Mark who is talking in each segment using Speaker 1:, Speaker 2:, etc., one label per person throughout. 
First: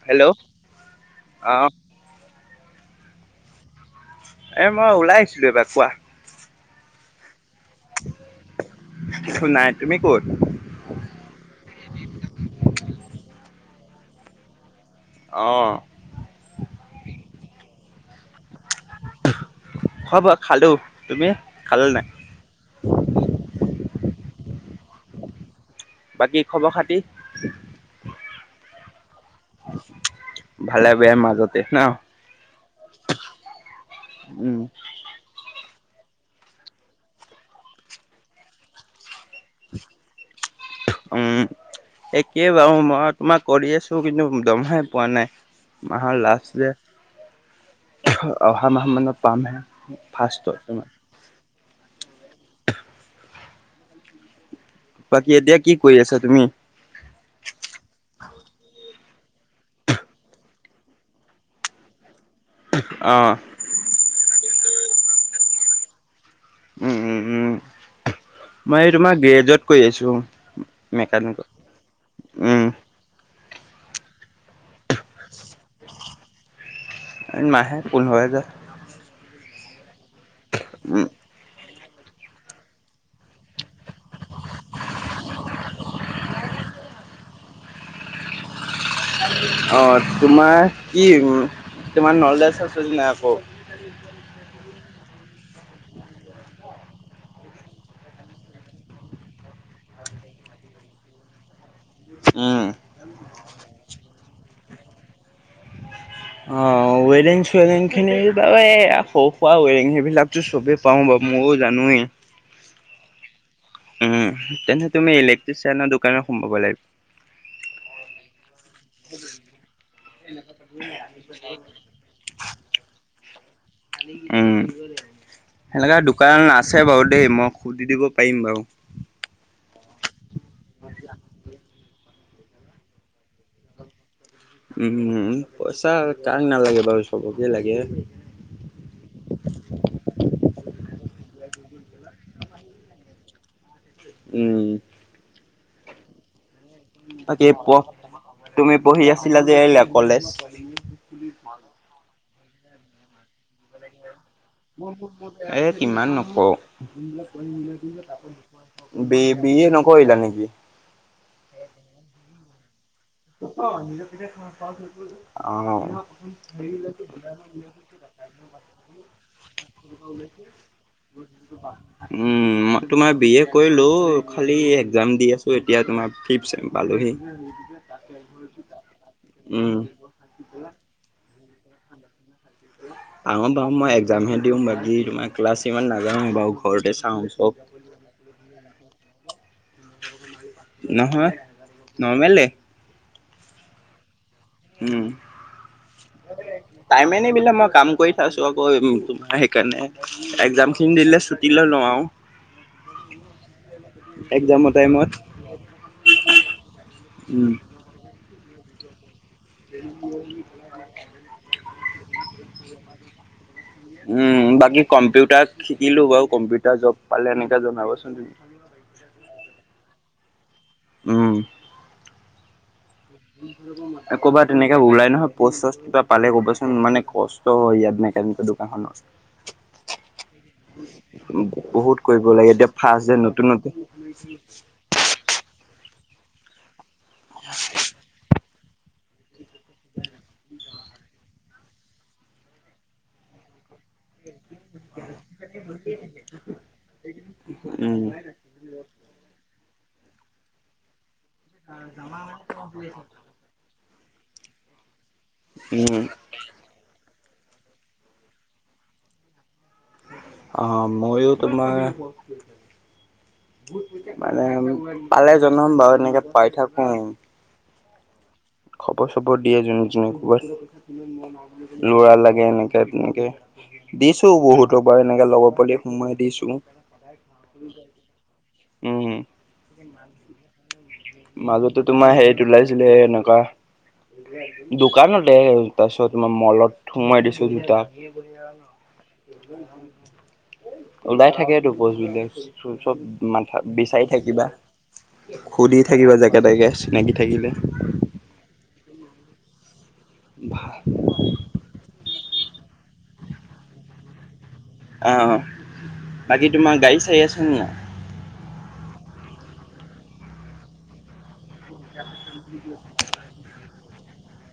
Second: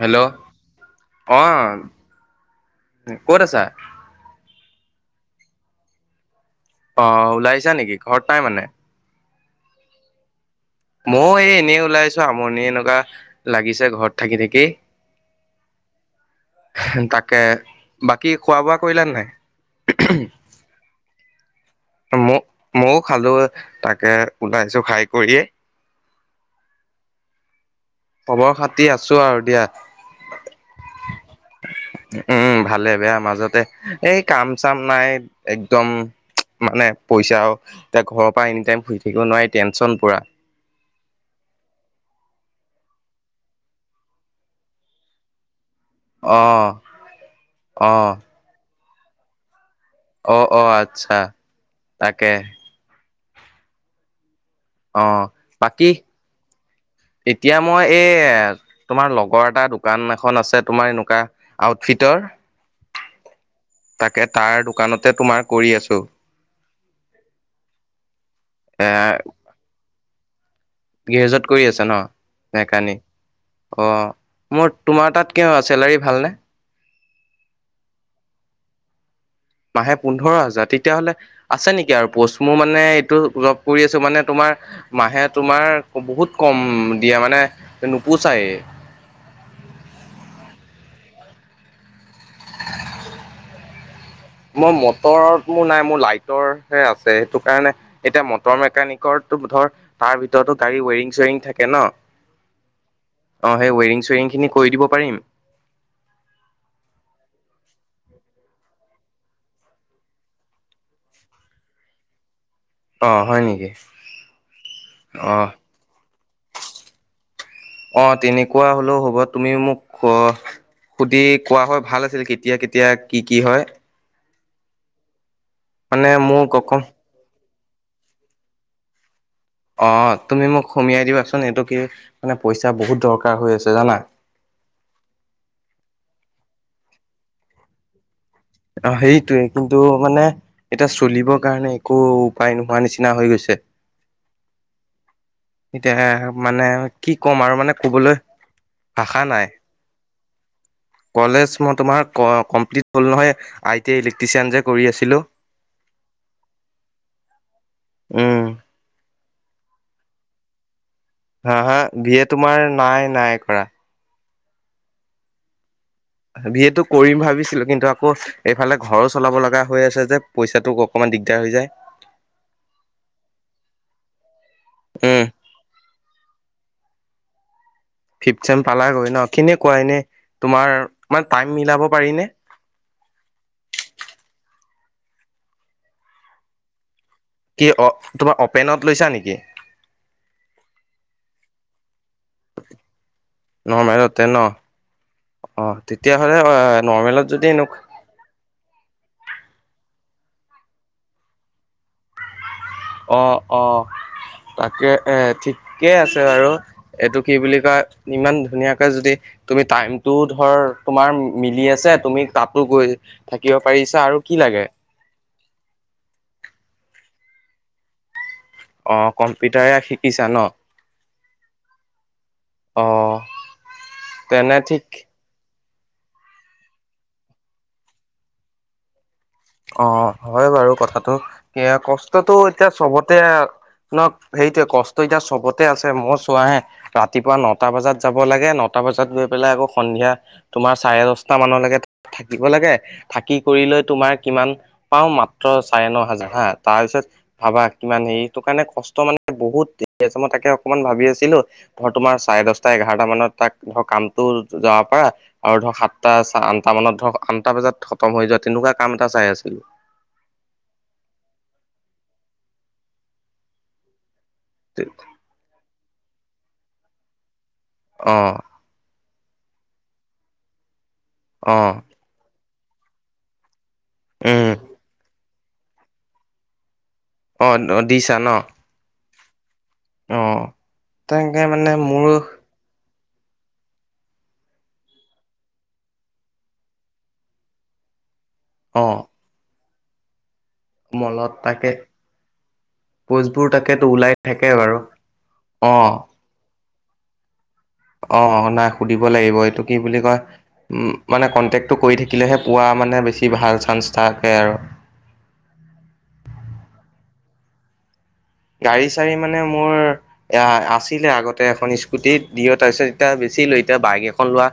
Speaker 1: Hello অ'। ক'ত আছা?
Speaker 2: এ মই ওলাই আহিছিলো এইবাৰ কোৱা।
Speaker 1: অ ওলাইছা নেকি ঘৰত নাই মানে
Speaker 2: কিছু নাই তুমি ক'ত?
Speaker 1: মই এই এনেই ওলাইছো আমণি লগা লাগিছে ঘৰত থাকি থাকি।
Speaker 2: অ
Speaker 1: তাকে বাকী খোৱা-বোৱা কৰিলা নে নাই
Speaker 2: খোৱা বোৱো খালোঁ তুমি খালা নাই
Speaker 1: মইও খালোঁ তাকে ওলাইছোঁ খাই কৰিয়ে
Speaker 2: বাকী খবৰ খাতি
Speaker 1: খবৰ খাতি আছোঁ আৰু দিয়া
Speaker 2: ভালে বেয়াৰ মাজতে ন
Speaker 1: উম ভালে-বেয়া মাজতে এই কাম
Speaker 2: উম
Speaker 1: চাম নাই [inaudible] মানে পইচা এতিয়া ঘৰৰ পৰা এনি টাইম খুজি থাকিব নোৱাৰি টেনচন পুৰা
Speaker 2: উম, একেই বাৰু, মই তোমাৰ কৰি আছোঁ কিন্তু দৰমহাই পোৱা নাই। মাহৰ
Speaker 1: অ
Speaker 2: লাষ্ট যে,
Speaker 1: অ
Speaker 2: অহা মাহমানত পামহে। ফাৰ্ষ্টত
Speaker 1: অ-অ
Speaker 2: তোমাৰ
Speaker 1: আচ্ছা তাকে অ
Speaker 2: বাকী, এতিয়া কি
Speaker 1: বাকী
Speaker 2: কৰি আছা তুমি?
Speaker 1: এতিয়া মই এই, তোমাৰ লগৰ এটা দোকান এখন আছে, তোমাৰ এনেকুৱা আউটফিট টৰ
Speaker 2: অহ
Speaker 1: তাৰ দোকানতে তোমাৰ কৰি আছোঁ।
Speaker 2: উম, উম, উম। মই,
Speaker 1: এ
Speaker 2: এই তোমাৰ গেৰেজত কৰি আছোঁ।
Speaker 1: গেৰেজত কৰি আছা ন', মেকানিক? অ মোৰ তোমাৰ তাত কিয় চেলাৰী ভালনে?
Speaker 2: এ, মাহে পোন্ধৰ হাজাৰ।
Speaker 1: মাহে পোন্ধৰ হেজাৰ
Speaker 2: উম
Speaker 1: তেতিয়াহ'লে আছে নেকি? কি আৰু পোষ্ট মোৰ মানে এইটো জপ কৰি আছো মানে তোমাৰ মাহে তোমাৰ বহুত কম দিয়া মানে, নোপোচাই
Speaker 2: অ', তোমাৰ কি ম তোমাৰ নলেছ আছে নাই আকৌ?
Speaker 1: মই মটৰট মোৰ নাই, মোৰ লাইটৰহে আছে, সেইটো কাৰণে, এতিয়া মটৰ মেকানিকৰ তোক ধৰ, তাৰ ভিতৰতো গাড়ী ৱেৰিং-চেৰিং থাকে ন?
Speaker 2: উম।
Speaker 1: অ', সেই ৱেৰিং-চেৰিংখিনি কৰি দিব পাৰিম।
Speaker 2: অ', ৱেৰিং-চেৰিংখিনি, তাৰপৰা এই, সৰু-সুৰা ৱেৰিং সেইবিলাকতো চবে পাৰোঁ বাৰু ময়ো জানোৱেই
Speaker 1: অ', হয় নেকি?
Speaker 2: উম, তেন্তে তুমি
Speaker 1: অ
Speaker 2: ইলেকট্ৰিচিয়ানৰ দোকানত সোমাব লাগিব।
Speaker 1: অ', তেনেকুৱা হ'লেও হ'ব, তুমিও মোক কোৱা সুধি কোৱা হয় ভাল আছিল কেতিয়া কেতিয়া কি কি হয়
Speaker 2: উম, সেনেকা
Speaker 1: মানে
Speaker 2: দোকান
Speaker 1: মোক
Speaker 2: আছে
Speaker 1: অকণ
Speaker 2: বাৰু দেই, মই সুধি দিব পাৰিম বাৰু
Speaker 1: অ', তুমি মোক সুমুৱাই দিবাচোন, এইটো কি, মানে পইচা বহুত দৰকাৰ হৈ আছে জানা
Speaker 2: উম পইচা কাক নালাগে বাৰু চবকে লাগে।
Speaker 1: অ', সেইটোৱেই, কিন্তু, মানে এতিয়া চলিবৰ কাৰণে একো উপায় নোহোৱা নিচিনা হৈ গৈছে।
Speaker 2: উম।
Speaker 1: এতিয়া মানে কি ক'ম
Speaker 2: বাকী
Speaker 1: আৰু মানে
Speaker 2: প-
Speaker 1: ক'বলৈ
Speaker 2: তুমি পঢ়ি
Speaker 1: ভাষা
Speaker 2: আছিলা
Speaker 1: নাই।
Speaker 2: যে এইল কলেজ।
Speaker 1: কলেজ মই তোমাৰ কমপ্লিট হ'ল নহয় আই টি ইলে
Speaker 2: এ কিমান নকওঁ
Speaker 1: উম
Speaker 2: বি এ নকৰিলা নেকি?
Speaker 1: হা - হা ভিয়ে তোমাৰ নাই নাই কৰা
Speaker 2: [unintelligible] অ'হ।
Speaker 1: বি এ টো কৰিম ভাবিছিলো, কিন্তু আকৌ এইফালে ঘৰো চলাব লগা হৈ আছে যে, পইচাটোক অকমান দিগদাৰ হৈ যায়।
Speaker 2: উম তোমাৰ বি এ কৰিলো খালি এক্সাম
Speaker 1: উম
Speaker 2: দি আছো এতিয়া তোমাৰ ফিফ্ট ছেম। পালোহি।
Speaker 1: ফিফ্ট ছেম পালাগৈ ন?
Speaker 2: উম,
Speaker 1: কেনেকুৱা এনে তোমাৰ টাইম মিলাব পাৰি নে?
Speaker 2: আহম বাহম মই এক্সামহে দিওঁ, বাকী তোমাৰ ক্লাছ ইমান নাযাওঁৱে বাৰু। ঘৰতে চাওঁ চব।
Speaker 1: কি অ' তোমাৰ অপেনত লৈছা নেকি?
Speaker 2: নহয়, নৰ্মেলে।
Speaker 1: নৰ্মেলতে ন?
Speaker 2: উম,
Speaker 1: অ তেতিয়াহ'লে
Speaker 2: টাইমে
Speaker 1: নৰ্মেলত যদি
Speaker 2: নিমিলে মই
Speaker 1: এনেকুৱা
Speaker 2: কাম কৰি খাইছো আকৌ তোমাৰ সেইকাৰণে একজাম খিনি দিলে ছুটী লৈ লওঁ আৰু।
Speaker 1: অহ - অহ।
Speaker 2: এক্জামৰ
Speaker 1: তাকে
Speaker 2: টাইমত
Speaker 1: এ ঠিকেই আছে বাৰু এইটো কি
Speaker 2: উম।
Speaker 1: বুলি কয় ইমান ধুনীয়াকে যদি তুমি টাইমটো ধৰ তোমাৰ মিলি আছে তুমি তাতো গৈ থা
Speaker 2: উম, বাকী কম্পিউটাৰ শিকিলো বাৰু কম্পিউটাৰ জব পালে এনেকে জনাবচোন।
Speaker 1: অহ, কম্পিউটাৰে শিকিছা ন।
Speaker 2: উম।
Speaker 1: অ
Speaker 2: এ ক'বাত
Speaker 1: তেনে
Speaker 2: তেনেকে
Speaker 1: ঠিক
Speaker 2: ওলাই নহয় পষ্ট চচ। কিবা পালে কবাচোন মানে কষ্ট হয় ইয়াত মেকানিকৰ দোকানখনত।
Speaker 1: অ'হ হয় বাৰু কথাটো, সেয়া
Speaker 2: বহুত কৰিব
Speaker 1: কষ্টটো
Speaker 2: লাগে
Speaker 1: এতিয়া
Speaker 2: ফাৰ্ষ্ট যে
Speaker 1: চবতে
Speaker 2: নতুন নতুন
Speaker 1: নক সেইটোয়ে কষ্ট এতিয়া চবতে আছে, মই চোৱাহে ৰাতিপুৱা নটা বজাত যাব লাগে ন টা বজাত গৈ পেলাই আকৌ সন্ধিয়া তোমাৰ চাৰে দহটা মানলৈকে থাকিব লাগে, থাকি কৰি লৈ তোমাৰ পাও মাত্ৰ চাৰে ন হাজাৰ হা তাৰ পিছত ভাবা কিমান
Speaker 2: উম
Speaker 1: হেৰি টো কাৰণে কষ্ট মানে বহুত [unintelligible] আছে মই তাকে অকণমান ভাবি আছিলো, ধৰ তোমাৰ চাৰে দহটা এঘাৰটা মানত তাক ধৰ কাম যাব পাৰা আৰু ধৰ
Speaker 2: উম
Speaker 1: সাতটা আঠটা মানত ধৰক আঠটা বজাত খতম হৈ যোৱা তেনেকুৱা কাম এটা চাই আছিলো।
Speaker 2: অহ ময়ো তোমাৰ মানে পালে জনাম বাৰু এনেকে পাই থাকো।
Speaker 1: অহ।
Speaker 2: খবৰ চবৰ দিয়ে [unintelligible] ক'বাত
Speaker 1: অ',
Speaker 2: ল'ৰা লাগে এনেকে। নেকে তেনেকে দিছো
Speaker 1: উম,
Speaker 2: বহুতক বাৰু এনেকে লগৰ পোৱালি সুমুৱাই দিছো।
Speaker 1: অ', দিছা ন?
Speaker 2: উম।
Speaker 1: অ', তাকে মানে
Speaker 2: মাজতে তোমাৰ
Speaker 1: মোৰো
Speaker 2: হেৰিত ওলাইছিলে এনেকুৱা দোকানতে, তাৰপিছত মই মলত সোমোৱাই দিছো দুটাক। [inaudible]
Speaker 1: অ',
Speaker 2: ওলাই
Speaker 1: মলত তাকে
Speaker 2: থাকেতো পোষ্টবিলাক চব
Speaker 1: পোষ্টবোৰ
Speaker 2: মাথা
Speaker 1: তাকেতো
Speaker 2: বিচাৰি
Speaker 1: ওলাই
Speaker 2: থাকিবা।
Speaker 1: থাকে বাৰু।
Speaker 2: সুধি
Speaker 1: অ',
Speaker 2: থাকিবা যাকে তাকে চিনাকি থাকিলে।
Speaker 1: অ', নাই সুধিব লাগিব এইটো কি বুলি কয় মানে কণ্টেকটো কৰি থা কিলেহে পোৱা মানে বেছি ভাল চান্স থাকে আৰু।
Speaker 2: আহ বাকী তোমাৰ গাড়ী চাৰি আছে নে নাই?
Speaker 1: গাড়ী চাড়ী মানে মোৰ এ আছিলে আগতে এখন ইচ স্কুটিত দিঅ, তাৰপিছত এতিয়া বেচিলো এতিয়া বাইক এখন লোৱা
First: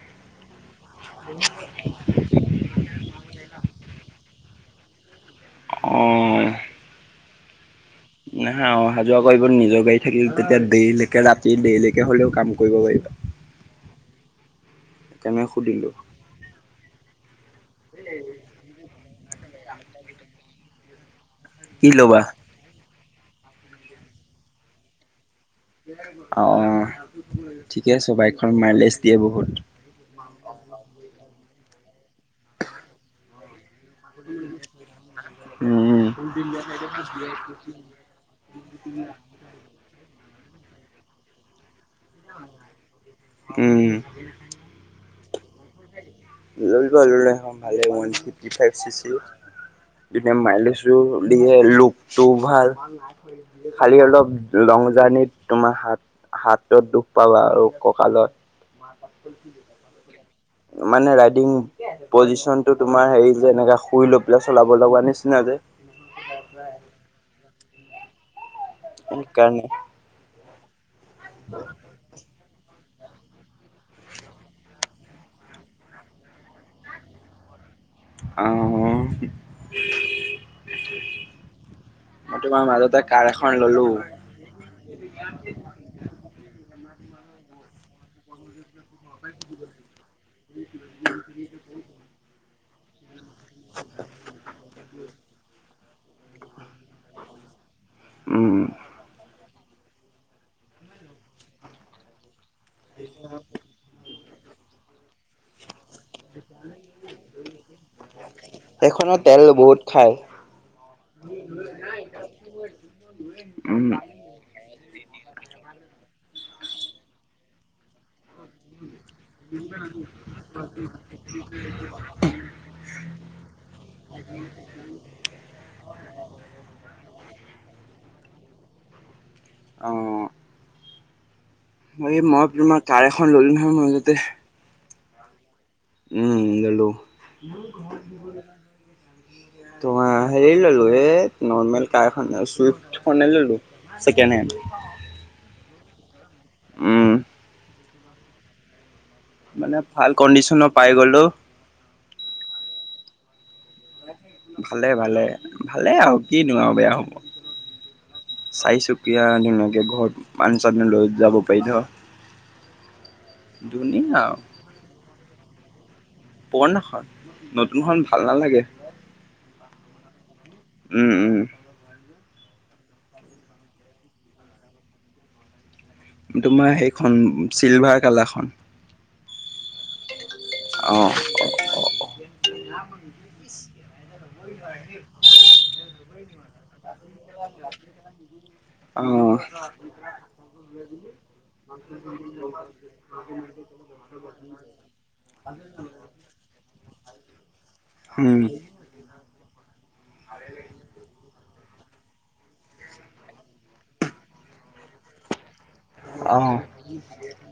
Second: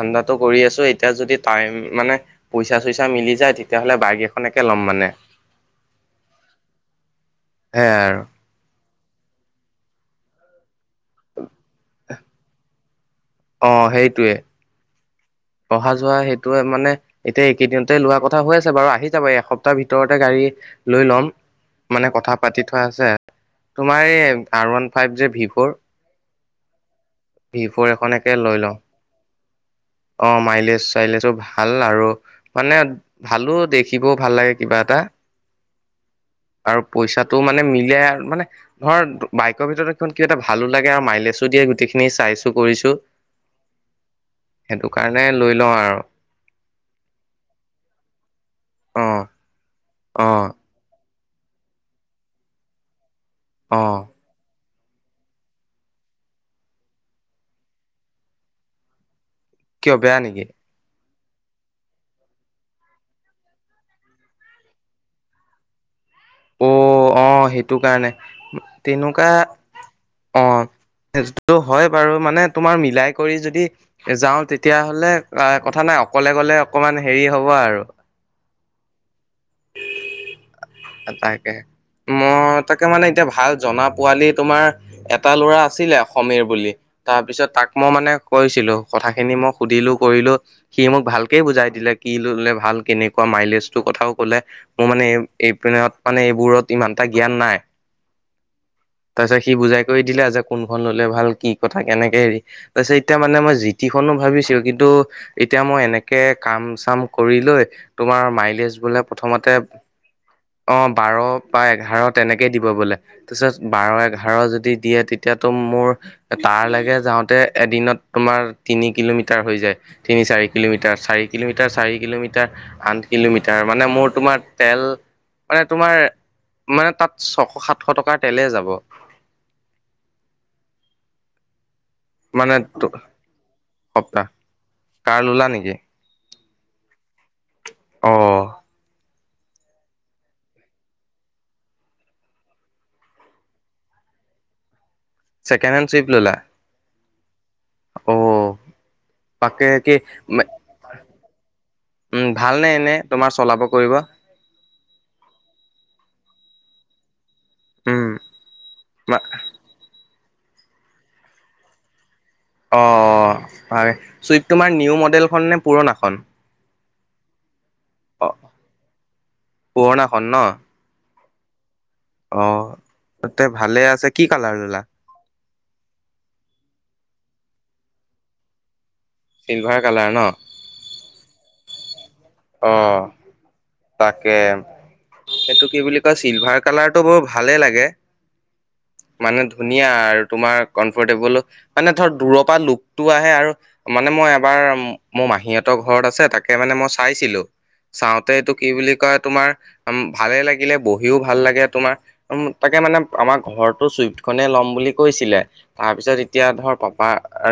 Speaker 1: ধাণ্ডাটো কৰি আছো এই এতিয়া যদি টাইম মানে পইচা চইচা মিলি যায় তেতিয়য়াহ'লে বাইক এখনকে ল'ম মানে।
Speaker 2: অহ।
Speaker 1: সেয়াই আৰু।
Speaker 2: অহা যোৱা কৰিব নিজৰ গাড়ী থাকিলে তেতিয়া দেৰিলেকে ৰাতি দেৰিলেকে হ'লেও কাম কৰিব পাৰিবা।
Speaker 1: অহ সেইটোৱে।
Speaker 2: সেইকাৰণে সুধিলো
Speaker 1: অহা যোৱা সেইটোৱে মানে এতিয়া এইকেইদিনতে লোৱা কথা হৈ আছে বাৰু আহি যাব এসপ্তাহ ভিতৰতে গাড়ী লৈ লম
Speaker 2: কি
Speaker 1: মানে
Speaker 2: ল'বা
Speaker 1: কথা পাতি থোৱা আছে। তোমাৰ এই আৰ ওৱান ফাইভ যে ভিভ
Speaker 2: অ',
Speaker 1: ভি ফ'ৰ
Speaker 2: ঠিকে আছে
Speaker 1: এখনকে
Speaker 2: বাইকখন
Speaker 1: লৈ লওঁ
Speaker 2: মাইলেজ দিয়ে বহুত।
Speaker 1: অ', মাইলেজ চাইলেছো ভাল আৰু মানে ভালো দেখি শিকিবও ভাল লাগে কিবা এটা।
Speaker 2: উম
Speaker 1: আৰু পইচাটো মানে মিলে মানে ধৰ বাইকৰ ভিতৰত কিবা এটা ভালো লাগে আৰু মাইলেছো দিয়ে, গোটেইখিনি চাইছো কৰিছো।
Speaker 2: উম
Speaker 1: সেইটো কাৰণে লৈ লওঁ আৰু।
Speaker 2: লৈ লোৱা সেইখন ল'লে ভালে ৱান ফিফটিফাইব‌ চি
Speaker 1: অ
Speaker 2: চিৰ
Speaker 1: অ
Speaker 2: আৰু মাইলাছো। দিয়ে লুকটো ভাল,
Speaker 1: অ
Speaker 2: খালি অলপ লং জাৰ্ণিত তোমাৰ হাত, হাতত দুখ পাবা আৰু কঁকালত।
Speaker 1: কিয় বেয়া নেকি?
Speaker 2: মানে ৰাইডিং পজিচন টো তোমাৰ হেৰি যে, এনেকা শুই লৈ পেলাই চলাব লগা নিচিনা যে [unintelligible]
Speaker 1: তটো কাৰণে তেনেকুৱা
Speaker 2: সেইকাৰণে
Speaker 1: অ', সেইটো হয় বাৰু মানে তোমাৰ ম মিলাই কৰি যদি যাওঁ তেতিয়া হলে কথা নাই, অকলে গলে অকমান হেৰি হ'ব আৰু
Speaker 2: অ',
Speaker 1: এ তাকে, মই
Speaker 2: তোমাৰ
Speaker 1: তাকে
Speaker 2: মাজতে
Speaker 1: মানে
Speaker 2: কাৰ
Speaker 1: এতিয়া ভাল
Speaker 2: এখন ললো
Speaker 1: জনা পোৱালি তোমাৰ এটা ল'ৰা আছিলে সমীৰ বুলি। তাৰপিছত তাক মই মানে কৈছিলোঁ। কথা খিনি মই সুধিলোঁ কৰিলোঁ, সি মোক ভালকে বুজাই দিলে কি ললে ভাল কেনেকুৱা মাইলেজ টো। কথাও কলে মোৰ মানে এইপিনেত মানে এইবোৰত ইমান এটা জ্ঞান নাই।
Speaker 2: উম,
Speaker 1: তাৰপিছত সি বুজাই কৰি দিলে আৰু যে কোনখন ল'লে ভাল কি কথা কেনেকে হেৰি তাৰ পিছত এতিয়া মানে মই জিতিখনো ভাবিছিলোঁ, কিন্তু এতিয়া মই এনেক কে কাম-চাম কৰি লৈ তোমাৰ মাইলেজ বোলে
Speaker 2: সেইখনত তেল
Speaker 1: প্ৰথমতে
Speaker 2: বহুত খায়।
Speaker 1: অ', বাৰ বা এঘাৰ তেনেকেই দিব বোলে, তাৰপিছত
Speaker 2: উম
Speaker 1: বাৰ এঘাৰ যদি দিয়ে তেতিয়াতো মোৰ তাৰ লাগে যাওঁতে, এদিনত তোমাৰ তিনি কিলোমিটাৰ হৈ যায় তিনি চাৰি কিলোমিটাৰ চাৰি কিলোমিটাৰ চাৰি কিলোমিটাৰ আন কিলোমিটাৰ মানে মোৰ তোমাৰ তেল মানে তোমাৰ মানে তাত ছশ সাতশ টকাৰ তেলে যাব।
Speaker 2: অ'। অ', মই তোমাৰ
Speaker 1: মানে
Speaker 2: কাৰ এখন ললো নহয় মাজতে।
Speaker 1: সপ্তাহ কাৰ ললা নেকি?
Speaker 2: উম ললোঁ।
Speaker 1: অ'।
Speaker 2: তোমাৰ হেৰি ললো এ নৰ্মেল কাৰ এখনে ছুইফট খনেই ললোঁ ছেকেণ্ডহেণ্ড।
Speaker 1: ছেকেণ্ড হেণ্ড ছুইফট ল'লা?
Speaker 2: উম।
Speaker 1: অ'। তাকে
Speaker 2: মানে
Speaker 1: কি,
Speaker 2: ভাল কণ্ডিচনৰ পাই গ'লো
Speaker 1: উম ভাল নে এনে তোমাৰ চলাব? কৰিব
Speaker 2: ভালে, ভালে, ভালে আৰু কিনো আৰু বেয়া
Speaker 1: উম
Speaker 2: হব। চাইচুকীয়া ধুনীয়াকে ঘৰত মানুহ চানুহ লৈ যাব পাৰি ন।
Speaker 1: অ', হয় চুইপ তোমাৰ নিউ মডেলখন নে পুৰণাখন?
Speaker 2: পুৰণাখন নতুনখন
Speaker 1: অ
Speaker 2: ভাল নালাগে।
Speaker 1: পুৰণাখন ন?
Speaker 2: উম, উম।
Speaker 1: অ', তে ভালে আছে কি কালাৰ ল'লা?
Speaker 2: তোমাৰ সেইখন চিলভাৰ কালাৰখন
Speaker 1: চিলভাৰ কালাৰ ন?
Speaker 2: অ'।
Speaker 1: অ তাকে সেইটো কি বুলি কয় চিলভাৰ কালাৰটো বৰু ভালেই লাগে
Speaker 2: অ
Speaker 1: মানে ধুনীয়া আৰু তোমাৰ কমফৰ্টেবলো মানে ধৰ দূৰৰ পৰা লুকতটো আহে আৰু মানে মই আমাৰ মাহি সেতৰ ঘৰত আছে সেকানে চাইছিলো চাওঁতে
Speaker 2: উম,
Speaker 1: এইটো কি বুলি কয় তোমাৰ ভালে লাগিলে বহিও ভাল লাগে তোমাৰ তাকে মানে আমাৰ ঘৰটো চুইফ্ট খনে ল'ম বুলি কৈছিলে তাৰপিছত এতিয়া
Speaker 2: অ',
Speaker 1: ধৰ পাপা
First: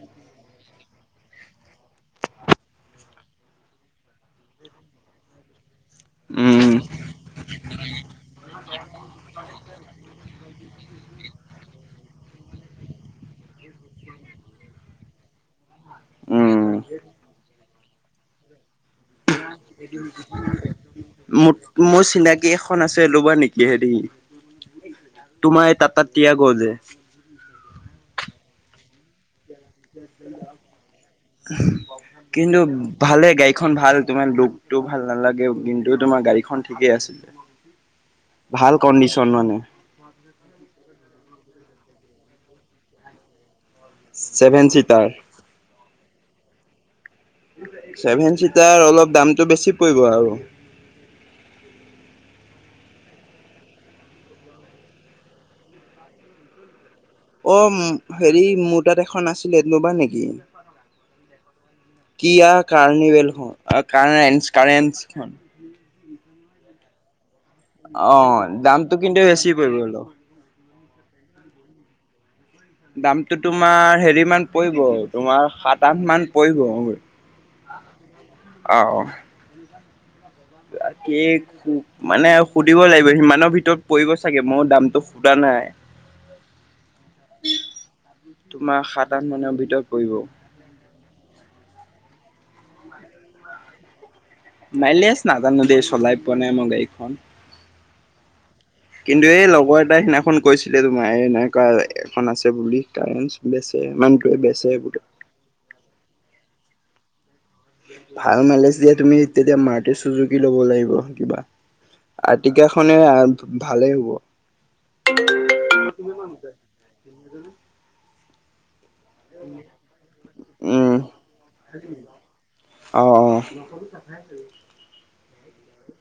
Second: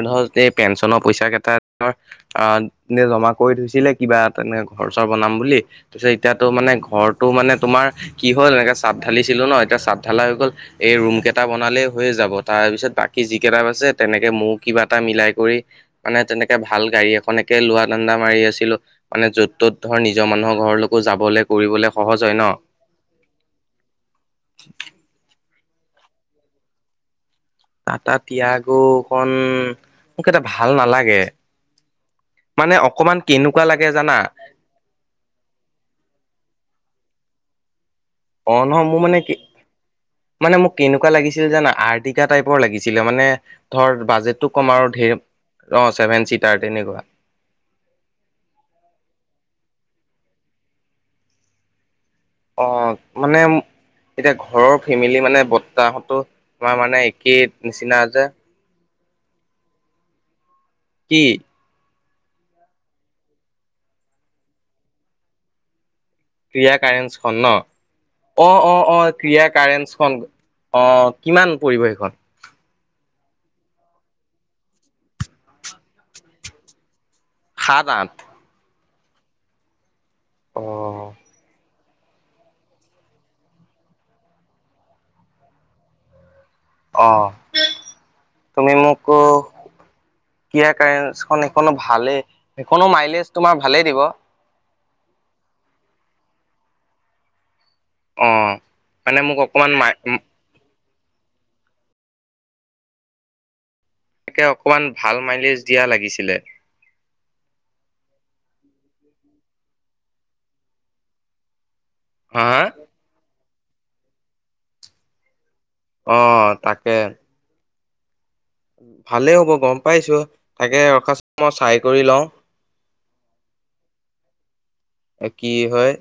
Speaker 1: ধৰেই পেঞ্চনৰ পইচা কেইটাৰে জমা কৰি থৈছিলে কিবা তেনেকে ঘৰ চৰ বনাম বুলি পিছে ত এতিয়া ত মানে
Speaker 2: উম,
Speaker 1: ঘৰটৌ মানে তোমাৰ কি হ'ল এনেকে চাত ঢালিছিলো ন এতিয়া চাত ঢালা হৈ গ'ল। এই ৰুম কেইটা বনালেই হৈে যাব তাৰপিছত বাকী যি কেইটা আছে তেনেকে মোৰ কিবা এটা মিলাই কৰি মানে তেনেকে
Speaker 2: উম।
Speaker 1: ভাল গাড়ী এখন একে লোৱা দান্দা মাৰি আছিলো মানে য'ত ত'ত ধৰ নিজৰ মানুহৰ ঘৰলৈকো যাবলৈ
Speaker 2: মোৰ
Speaker 1: কৰিবলৈ
Speaker 2: মোৰ
Speaker 1: সহজ হয়
Speaker 2: চিনাকি
Speaker 1: ন [inaudible]
Speaker 2: এখন আছে ল'বা নেকি হেৰি তোমাৰ এইটা তাত তিয়াগ যে
Speaker 1: আটা তিয়াগু কন মোক এটা ভাল নালাগে।
Speaker 2: কিন্তু
Speaker 1: মানে অকমান
Speaker 2: ভালে গাড়ী
Speaker 1: কেনেকুৱা
Speaker 2: খন
Speaker 1: লাগে
Speaker 2: ভাল
Speaker 1: জানা
Speaker 2: তোমাৰ লুকতটো ভাল নালাগে কিন্তু তোমাৰ তমাৰ গাড়ীখন ঠিকেই আছিলে
Speaker 1: অ
Speaker 2: ভাল
Speaker 1: নহয় মোৰ মানে
Speaker 2: কণ্ডিচন
Speaker 1: কি মানে মোক কেনেকুৱা লাগিছিল যোনা আৰ্টিকা টাইপৰ লাগিছিল মানে ধৰ বাজেটটো
Speaker 2: ছেভেন
Speaker 1: কম আৰু
Speaker 2: চিটাৰ
Speaker 1: ধে অ চছেভেন চিত। তাৰ তেনেকুৱা
Speaker 2: ছেভেন চিটাৰ অলপ দামটো বেছি পৰিব আৰু
Speaker 1: অ মানে এতিয়া ঘৰৰ ফেমিলি মানে বত্তাহতো তমাৰ মানে একেই
Speaker 2: অ
Speaker 1: নিচিনা যে
Speaker 2: হেৰি মোৰ তাত এখন আছিলেনোবা নেকি
Speaker 1: [unintelligible]
Speaker 2: কি কাৰনিভেল
Speaker 1: ক্ৰিয় কাৰেন্ঞ্চখন ন অ
Speaker 2: দামটো
Speaker 1: অ অ
Speaker 2: কিন্তু
Speaker 1: ক্ৰিয়
Speaker 2: বেছি পৰিব অলপ
Speaker 1: কাৰেন্ঞ্চখন অ কিমান পৰিৱেশত
Speaker 2: দামটো তোমাৰ হেৰি মান পৰিব তোমাৰ সাত আঠ মান পৰিব
Speaker 1: সাত আঠ
Speaker 2: অ।
Speaker 1: অ
Speaker 2: আ কেক চু মানে সুধিব লাগিব সিমানৰ ভিতৰত পৰিব চাগে মোৰ দামটো সুধা নাই
Speaker 1: অহ। তুমি
Speaker 2: তোমাৰ
Speaker 1: মোক
Speaker 2: সাত আঠ মানৰ ভিতৰত পৰিব
Speaker 1: কিয় কাৰখন সেখন ভালেই সখনো মাইলেজ তোমাৰ ভালেই দিব
Speaker 2: মাইলেছ নাজানো দে চলাই পোৱা নাই মই গাড়ীখন।
Speaker 1: মানে
Speaker 2: কিন্তু
Speaker 1: মোক
Speaker 2: এই
Speaker 1: অকমান
Speaker 2: লগৰ
Speaker 1: মা
Speaker 2: এটাৰ সিদিনাখন কৈছি তোমাৰ এনেকুৱা এখন আছে বুলি কাৰণ বে
Speaker 1: তাকে অকমান ভাল মাইলেজ দিয়া লাগিছিলে।
Speaker 2: ভাল মালেচ দিয়া তুমি তেতিয়া মাটিৰ চুজুকি ল'ব লাগিব কিবা
Speaker 1: হা হা
Speaker 2: আৰ্টিকাখনে ভালেই হ'ব
Speaker 1: অ তাকে ভালেই হ'ব গম পাইছো তাকে
Speaker 2: উম
Speaker 1: ৰখা মই চাই কৰি লওঁ
Speaker 2: অঁ অঁ
Speaker 1: কি হয়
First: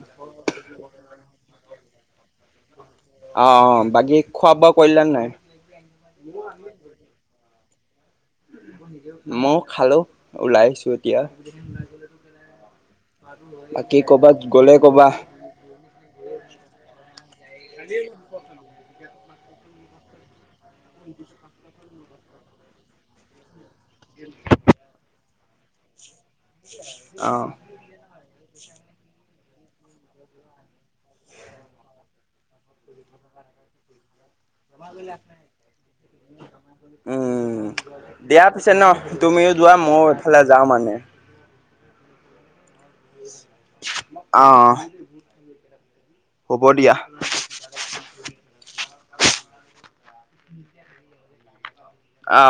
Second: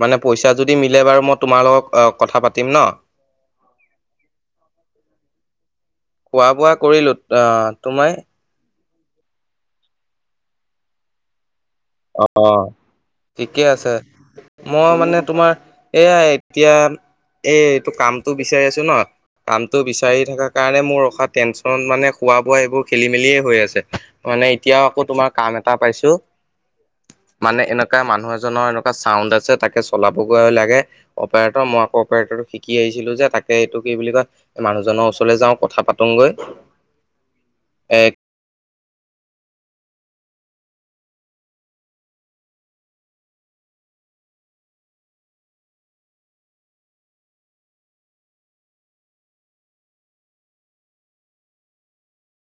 Speaker 1: মানে পইচা যদি মিলে বাৰু মই তোমাৰ লগক কথা পাতিম ন।
Speaker 2: অ, অ, বাকী খোৱা বোৱা কৰিলানে নাই।
Speaker 1: খোৱা বোৱা কৰিলো অ তোমাৰ
Speaker 2: মই খালোঁ ওলাইছো এতিয়া
Speaker 1: অ'। ঠিকে আছে
Speaker 2: বাকী ক'বা। গ'লে
Speaker 1: মই মানে তোমাৰ এইয়া এতিয়া এই এইটো কামটো বিচাৰি আছো ন। কামটো বিচাৰি থকা কাৰণে মোৰ ৰখা টেনচন মানে খোৱা বোৱা এইবোৰ খেলি মেলিয়েই হৈ আছে। মানে এতিয়া আকৌ তোমাৰ কাম এটা পাইছো।
Speaker 2: অ
Speaker 1: মানে এনেকুৱা মানুহ আছ ন এনেকুৱা চাউন্ড আছে তাকে চলাবগৈ লাগে। অপাৰেটৰ মই আকৌ অপাৰেটৰটো শিকি আহিছিলো যে তাত এই এইটো কি বুলি কয় মানুহজনৰ ওচৰলৈ যাওঁ কথা পাতোগৈ
Speaker 2: উম
Speaker 1: এ
Speaker 2: দিয়া পিছে ন। তুমিও যোৱা মইও এইফালে যাওঁ মানে। অ'। হ'ব দিয়া। [inaudible] অ,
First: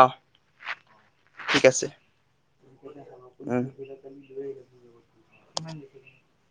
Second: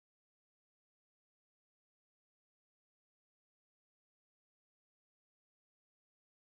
Speaker 2: ঠিক আছে। উম।